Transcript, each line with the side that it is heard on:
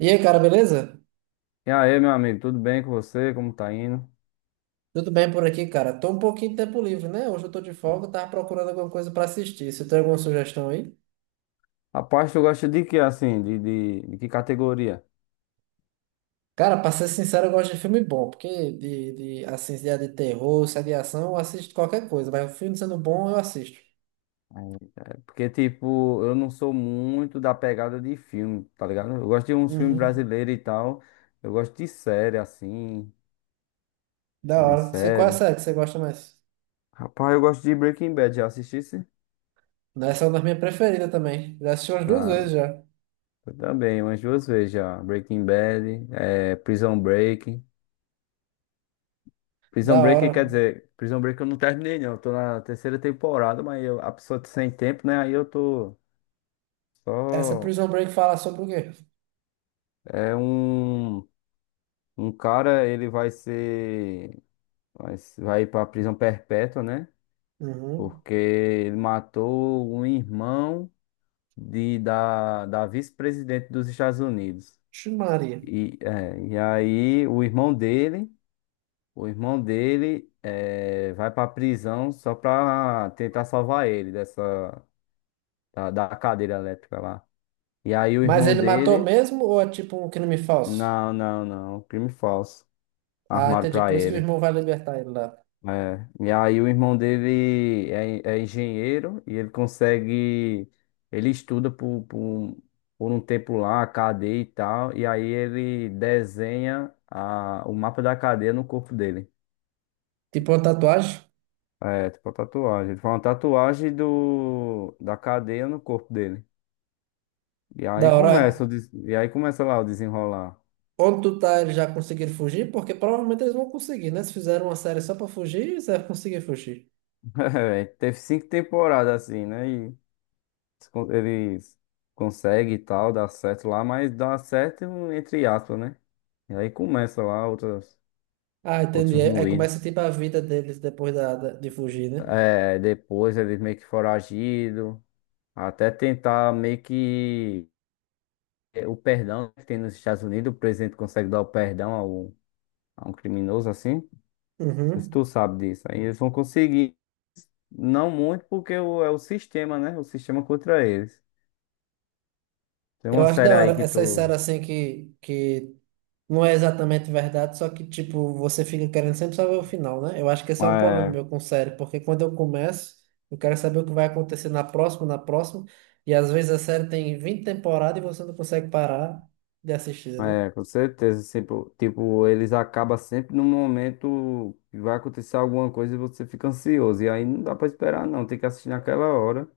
right: E aí, cara, beleza?
left: E aí, meu amigo, tudo bem com você? Como tá indo?
right: Tudo bem por aqui, cara? Tô um pouquinho de tempo livre, né? Hoje eu tô de folga, tava procurando alguma coisa pra assistir. Você tem alguma sugestão aí?
left: Rapaz, tu gosta de que, assim, de que categoria?
right: Cara, pra ser sincero, eu gosto de filme bom, porque de assim, se é de terror, se é de ação, eu assisto qualquer coisa, mas o filme sendo bom, eu assisto.
left: É. Porque, tipo, eu não sou muito da pegada de filme, tá ligado? Eu gosto de uns filmes
right: Uhum.
left: brasileiros e tal. Eu gosto de série, assim,
right: Da
left: uma
right: hora. Você, qual é a
left: série.
right: série que você gosta mais?
left: Rapaz, eu gosto de Breaking Bad, já assistisse?
right: Essa é uma das minhas preferidas também. Já assisti umas duas vezes
left: Ah,
right: já.
left: eu também, umas duas vezes já. Breaking Bad, é, Prison Break. Prison
right: Da
left: Break quer
right: hora.
left: dizer, Prison Break eu não terminei, não. Eu tô na terceira temporada, mas eu, a pessoa tá sem tempo, né? Aí eu tô. Só
right: Essa Prison Break fala sobre o quê?
left: é um cara, ele vai ser, vai, se- vai ir prisão perpétua, né?
right: Uhum.
left: Porque ele matou um irmão da vice-presidente dos Estados Unidos.
right: Ixi, Maria.
left: E aí o irmão dele vai pra prisão só para tentar salvar ele dessa, da cadeira elétrica lá. E aí o
right: Mas
left: irmão
right: ele matou
left: dele.
right: mesmo ou é tipo um crime falso?
left: Não, não, não, crime falso,
right: Ah,
left: armaram
right: entendi.
left: para
right: Por isso que o
left: ele.
right: irmão vai libertar ele lá.
left: É, e aí o irmão dele é, engenheiro e ele consegue, ele estuda por um tempo lá, a cadeia e tal, e aí ele desenha o mapa da cadeia no corpo dele.
right: Tipo uma tatuagem.
left: É, tipo a tatuagem. Ele faz uma tatuagem da cadeia no corpo dele. E
right: Da
left: aí
right: hora.
left: começa lá o desenrolar.
right: Onde tu tá, eles já conseguiram fugir? Porque provavelmente eles vão conseguir, né? Se fizeram uma série só pra fugir, eles devem conseguir fugir.
left: É, teve cinco temporadas assim, né? se con- eles conseguem e tal, dá certo lá, mas dá certo entre aspas, né? E aí começa lá outras,
right: Ah, entendi.
left: outros
right: Aí começa
left: moídos.
right: tipo a vida deles depois de fugir, né?
left: É, depois eles meio que foragido, até tentar meio que o perdão que tem nos Estados Unidos, o presidente consegue dar o perdão ao, a um criminoso assim. Se
right: Uhum.
left: tu sabe disso, aí eles vão conseguir. Não muito, porque é o sistema, né? O sistema contra eles. Tem
right: Eu
left: uma
right: acho
left: série
right: da hora
left: aí que
right: essas
left: tu
right: séries assim que não é exatamente verdade, só que, tipo, você fica querendo sempre saber o final, né? Eu acho que esse é o problema
left: é.
right: meu com série, porque quando eu começo, eu quero saber o que vai acontecer na próxima, e às vezes a série tem 20 temporadas e você não consegue parar de assistir, né?
left: É, com certeza. Sempre, tipo, eles acabam sempre no momento que vai acontecer alguma coisa e você fica ansioso. E aí não dá pra esperar, não. Tem que assistir naquela hora.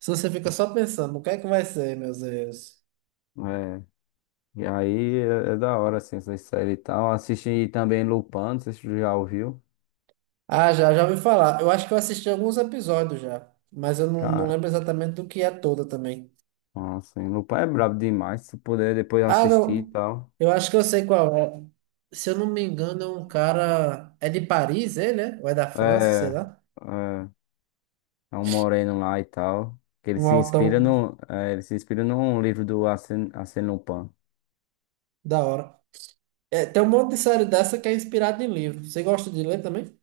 right: Se você fica só pensando, o que é que vai ser, meus Deus?
left: É. E aí é, da hora, assim, essa série e tal. Assisti também Lupin, não sei se tu já ouviu.
right: Ah, já, já ouvi falar. Eu acho que eu assisti alguns episódios já, mas eu não, não
left: Cara,
right: lembro exatamente do que é toda também.
left: nossa, hein, Lupin é brabo demais. Se puder depois
right: Ah,
left: assistir e
right: não.
left: tal.
right: Eu acho que eu sei qual é. Se eu não me engano, é um cara. É de Paris, ele, né? Ou é da França, sei
left: É,
right: lá.
left: é, É um moreno lá e tal. Que ele
right: Um
left: se inspira
right: altão
left: no, é, ele se inspira num livro do Arsène Lupin.
right: da hora. É, tem um monte de série dessa que é inspirada em livro. Você gosta de ler também?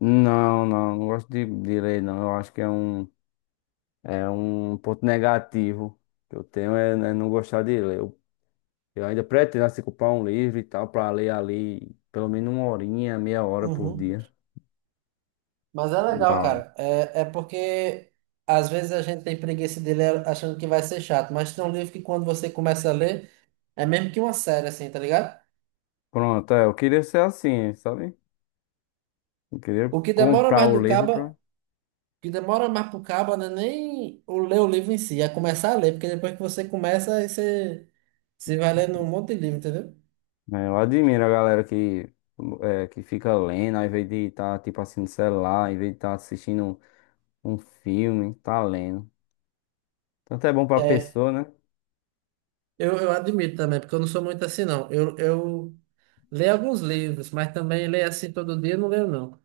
left: Não, não, não gosto de ler, não. Eu acho que é um ponto negativo que eu tenho é, né, não gostar de ler. Eu ainda pretendo assim, comprar um livro e tal para ler ali pelo menos uma horinha, meia hora por
right: Uhum.
left: dia.
right: Mas é legal,
left: Da hora.
right: cara. Porque às vezes a gente tem preguiça de ler achando que vai ser chato. Mas tem um livro que quando você começa a ler, é mesmo que uma série, assim, tá ligado?
left: Pronto, eu queria ser assim, sabe? Eu queria
right: O que demora
left: comprar
right: mais
left: o
right: do
left: livro pra.
right: cabo que demora mais pro cabo não é nem o ler o livro em si, é começar a ler, porque depois que você começa, você vai lendo um monte de livro, entendeu?
left: Né, eu admiro a galera que, fica lendo, ao invés de estar tipo assim no celular, ao invés de estar assistindo um filme, tá lendo. Tanto é bom pra
right: É,
left: pessoa, né?
right: eu admito também, porque eu não sou muito assim, não. Eu leio alguns livros, mas também leio assim todo dia, eu não leio, não.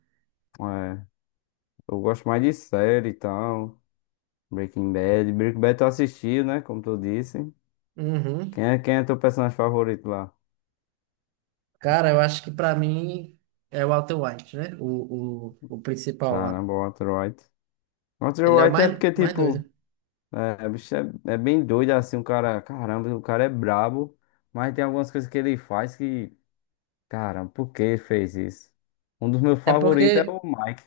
left: É. Eu gosto mais de série e tal. Breaking Bad. Breaking Bad tu assistiu, né? Como tu disse.
right: Uhum.
left: Quem é teu personagem favorito lá?
right: Cara, eu acho que pra mim é o Walter White, né? O principal lá.
left: Caramba, o Walter White. Walter
right: Ele é o
left: White é
right: mais,
left: porque,
right: mais doido.
left: tipo, o bicho é, bem doido assim, o cara. Caramba, o cara é brabo. Mas tem algumas coisas que ele faz que. Caramba, por que ele fez isso? Um dos meus
right: É
left: favoritos é o
right: porque.
left: Mike,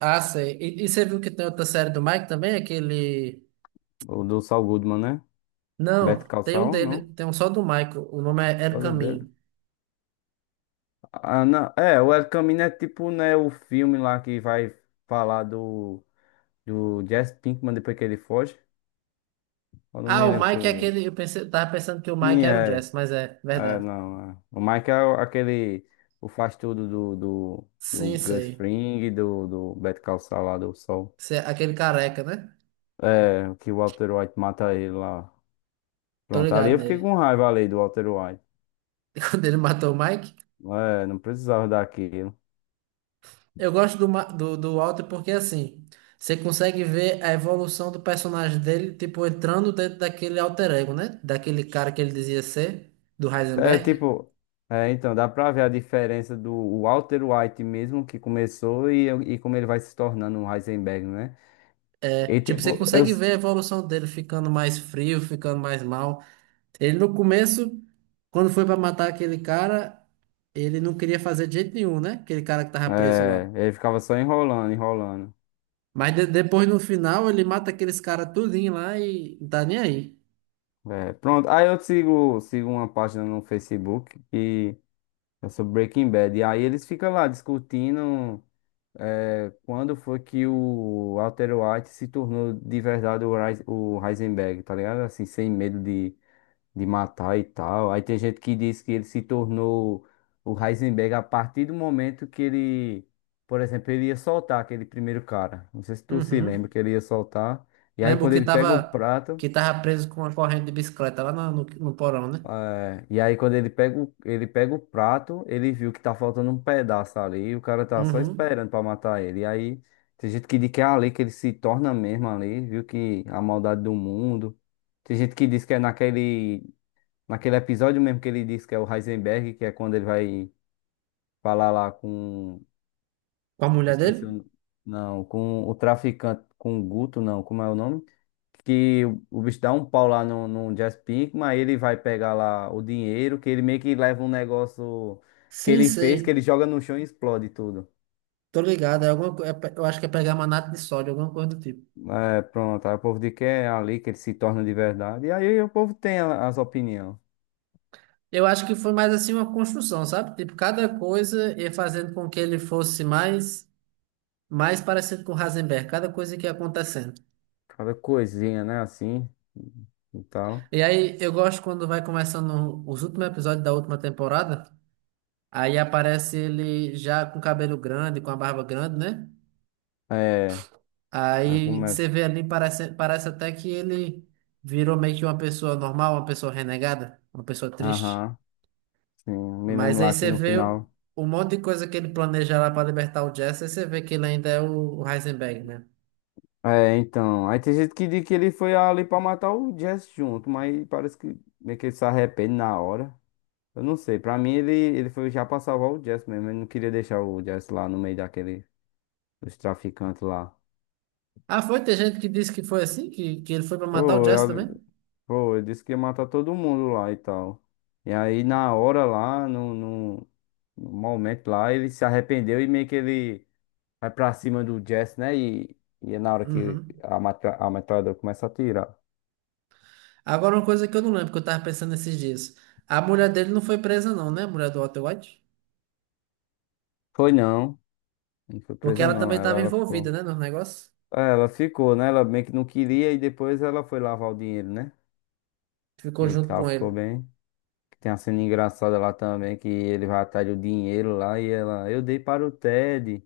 right: Ah, sei. E você viu que tem outra série do Mike também? Aquele.
left: o do Saul Goodman, né? Better
right: Não,
left: Call
right: tem um
left: Saul,
right: dele,
left: não?
right: tem um só do Michael. O nome é Era o
left: Todo dele.
right: Caminho.
left: Ah, não. É, o El Camino é tipo, né, o filme lá que vai falar do. Do Jesse Pinkman depois que ele foge. Eu não
right: Ah,
left: me
right: o
left: lembro se
right: Mike é
left: o.
right: aquele. Eu pensei, tava pensando que o Mike
left: Sim,
right: era o
left: é.
right: Jess, mas é
left: É,
right: verdade.
left: não. É. O Mike é aquele. O faz tudo do
right: Sim,
left: Gus
right: sei.
left: Fring, do Better Call Saul lá do Sol.
right: Esse é aquele careca, né?
left: É, que o Walter White mata ele lá.
right: Tô
left: Pronto, ali
right: ligado
left: eu fiquei
right: nele.
left: com raiva ali do Walter White.
right: Quando ele matou o Mike.
left: É, não precisava daquilo.
right: Eu gosto do Walter porque assim, você consegue ver a evolução do personagem dele, tipo, entrando dentro daquele alter ego, né? Daquele cara que ele dizia ser, do
left: É
right: Heisenberg.
left: tipo. É, então, dá pra ver a diferença do Walter White mesmo que começou e como ele vai se tornando um Heisenberg, né?
right: É,
left: E
right: tipo, você
left: tipo, eu.
right: consegue ver a evolução dele ficando mais frio, ficando mais mal. Ele no começo, quando foi pra matar aquele cara, ele não queria fazer de jeito nenhum, né? Aquele cara que tava preso lá.
left: É, ele ficava só enrolando, enrolando.
right: Mas depois no final ele mata aqueles caras tudinho lá e não tá nem aí.
left: É, pronto. Aí eu sigo uma página no Facebook e é sobre Breaking Bad. E aí eles ficam lá discutindo quando foi que o Walter White se tornou de verdade o Heisenberg, tá ligado? Assim, sem medo de matar e tal. Aí tem gente que diz que ele se tornou o Heisenberg a partir do momento que ele, por exemplo, ele ia soltar aquele primeiro cara. Não sei se tu se lembra
right: Uhum.
left: que ele ia soltar. E aí
right: Lembro
left: quando ele pega o prato,
right: que tava preso com uma corrente de bicicleta lá no porão, né?
left: e aí quando ele pega o prato, ele viu que tá faltando um pedaço ali, e o cara tá só
right: Uhum.
left: esperando pra matar ele. E aí tem gente que diz que é ali que ele se torna mesmo ali, viu que a maldade do mundo. Tem gente que diz que é naquele episódio mesmo que ele disse que é o Heisenberg, que é quando ele vai falar lá com.
right: Com a mulher dele?
left: Esqueci o. Não, com o traficante, com o Guto, não, como é o nome? Que o bicho dá um pau lá no Jazz Pinkman, aí ele vai pegar lá o dinheiro, que ele meio que leva um negócio que
right: Sim,
left: ele fez, que ele
right: sei.
left: joga no chão e explode tudo.
right: Tô ligado. É alguma, co- é pe- eu acho que é pegar manato de sódio, alguma coisa do tipo.
left: É, pronto, aí o povo diz que é ali que ele se torna de verdade. E aí o povo tem as opiniões.
right: Eu acho que foi mais assim uma construção, sabe? Tipo, cada coisa ia fazendo com que ele fosse mais parecido com Heisenberg, cada coisa que ia acontecendo.
left: Cada coisinha, né? Assim e tal.
right: E aí eu gosto quando vai começando os últimos episódios da última temporada, aí aparece ele já com cabelo grande, com a barba grande, né?
left: É, aí
right: Aí você
left: começa.
right: vê ali, parece até que ele virou meio que uma pessoa normal, uma pessoa renegada, uma pessoa triste.
left: Aham, sim, me
right: Mas
left: lembro
right: aí
left: lá que
right: você
left: no
right: vê
left: final.
right: o monte de coisa que ele planeja lá para libertar o Jesse, aí você vê que ele ainda é o Heisenberg, né?
left: É, então. Aí tem gente que diz que ele foi ali pra matar o Jess junto, mas parece que meio que ele se arrepende na hora. Eu não sei, pra mim ele foi já pra salvar o Jess mesmo. Ele não queria deixar o Jess lá no meio daquele, dos traficantes lá.
right: Ah, foi? Tem gente que disse que foi assim, que ele foi para matar o
left: Pô,
right: Jesse também?
left: eu, Pô, ele disse que ia matar todo mundo lá e tal. E aí na hora lá, no momento lá, ele se arrependeu e meio que ele. Vai pra cima do Jess, né? E é na hora que
right: Uhum.
left: a metralhadora começa a atirar.
right: Agora, uma coisa que eu não lembro, que eu tava pensando esses dias. A mulher dele não foi presa, não, né? A mulher do Walter White?
left: Foi não, não foi
right: Porque
left: presa
right: ela
left: não,
right: também tava
left: ela
right: envolvida,
left: ficou.
right: né, no negócio.
left: É, ela ficou, né? Ela meio que não queria e depois ela foi lavar o dinheiro, né?
right: Ficou
left: E
right: junto
left: tal,
right: com
left: ficou
right: ele.
left: bem. Tem uma cena engraçada lá também, que ele vai atrás do dinheiro lá e ela, eu dei para o Ted.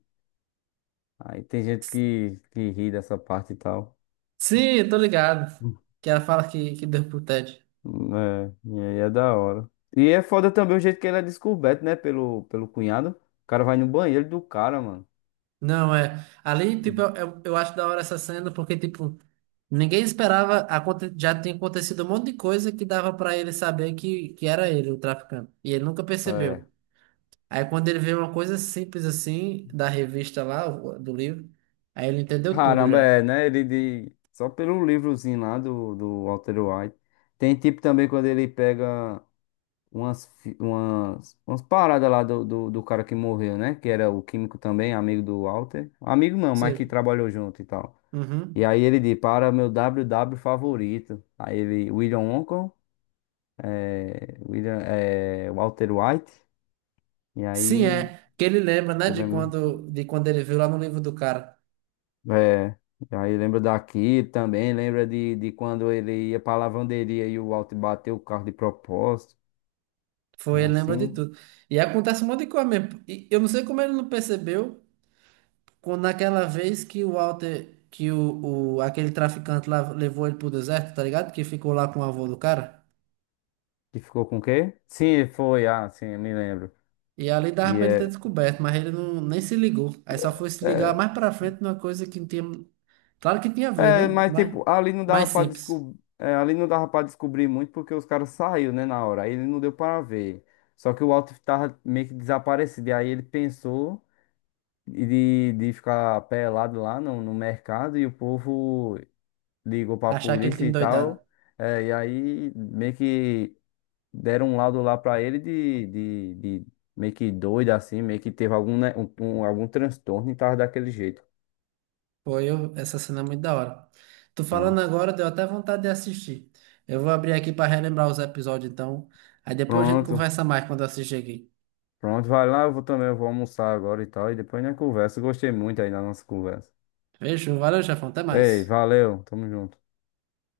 left: Aí tem gente que ri dessa parte e tal.
right: Sim, eu tô ligado. Que ela fala que deu pro Ted.
left: Hum. É, e aí é da hora. E é foda também o jeito que ele é descoberto, né? Pelo cunhado. O cara vai no banheiro do cara, mano.
right: Não, é. Ali, tipo, eu acho da hora essa cena, porque, tipo, ninguém esperava. Já tinha acontecido um monte de coisa que dava pra ele saber que era ele, o traficante. E ele nunca
left: É.
right: percebeu. Aí, quando ele vê uma coisa simples assim, da revista lá, do livro, aí ele entendeu tudo
left: Caramba,
right: já.
left: é, né? Ele de. Só pelo livrozinho lá do Walter White. Tem tipo também quando ele pega umas paradas lá do cara que morreu, né? Que era o químico também, amigo do Walter. Amigo não, mas que
right: Sei.
left: trabalhou junto e tal. E
right: Uhum.
left: aí ele diz, para meu WW favorito. Aí ele, William Wonka, é, William, é, Walter White. E
right: Sim,
left: aí.
right: é. Que ele lembra, né, de quando ele viu lá no livro do cara.
left: É, e aí lembra daqui também, lembra de quando ele ia pra lavanderia e o Alto bateu o carro de propósito, e
right: Foi, ele lembra de
left: assim,
right: tudo. E acontece um monte de coisa mesmo. E eu não sei como ele não percebeu quando naquela vez que o Walter, que o aquele traficante lá levou ele pro deserto, tá ligado? Que ficou lá com o avô do cara.
left: que ficou com o quê? Sim, foi, ah, sim, me lembro.
right: E ali dava
left: Que
right: pra ele ter
left: é,
right: descoberto, mas ele não, nem se ligou. Aí só foi se ligar
left: é,
right: mais pra frente numa coisa que não tinha. Claro que tinha a ver,
left: é,
right: né?
left: mas
right: Mas
left: tipo, ali não dava
right: mais
left: pra
right: simples.
left: descobrir, ali não dava para descobrir muito porque os caras saíram, né, na hora, aí ele não deu para ver. Só que o Alto tava meio que desaparecido, e aí ele pensou e de ficar pelado lá no mercado e o povo. Ligou pra
right: Achar que ele
left: polícia
right: tinha
left: e
right: endoidado.
left: tal. É, e aí meio que deram um laudo lá pra ele de meio que doido assim, meio que teve algum, né, algum transtorno e tava daquele jeito.
right: Foi eu, essa cena é muito da hora. Tu
left: Hum.
right: falando agora, deu até vontade de assistir. Eu vou abrir aqui pra relembrar os episódios então. Aí depois a gente
left: Pronto,
right: conversa mais quando eu assistir aqui.
left: pronto, vai lá, eu vou também, eu vou almoçar agora e tal. E depois na conversa, gostei muito aí da nossa conversa.
right: Beijo, valeu, chefão, até
left: Ei,
right: mais.
left: valeu, tamo junto.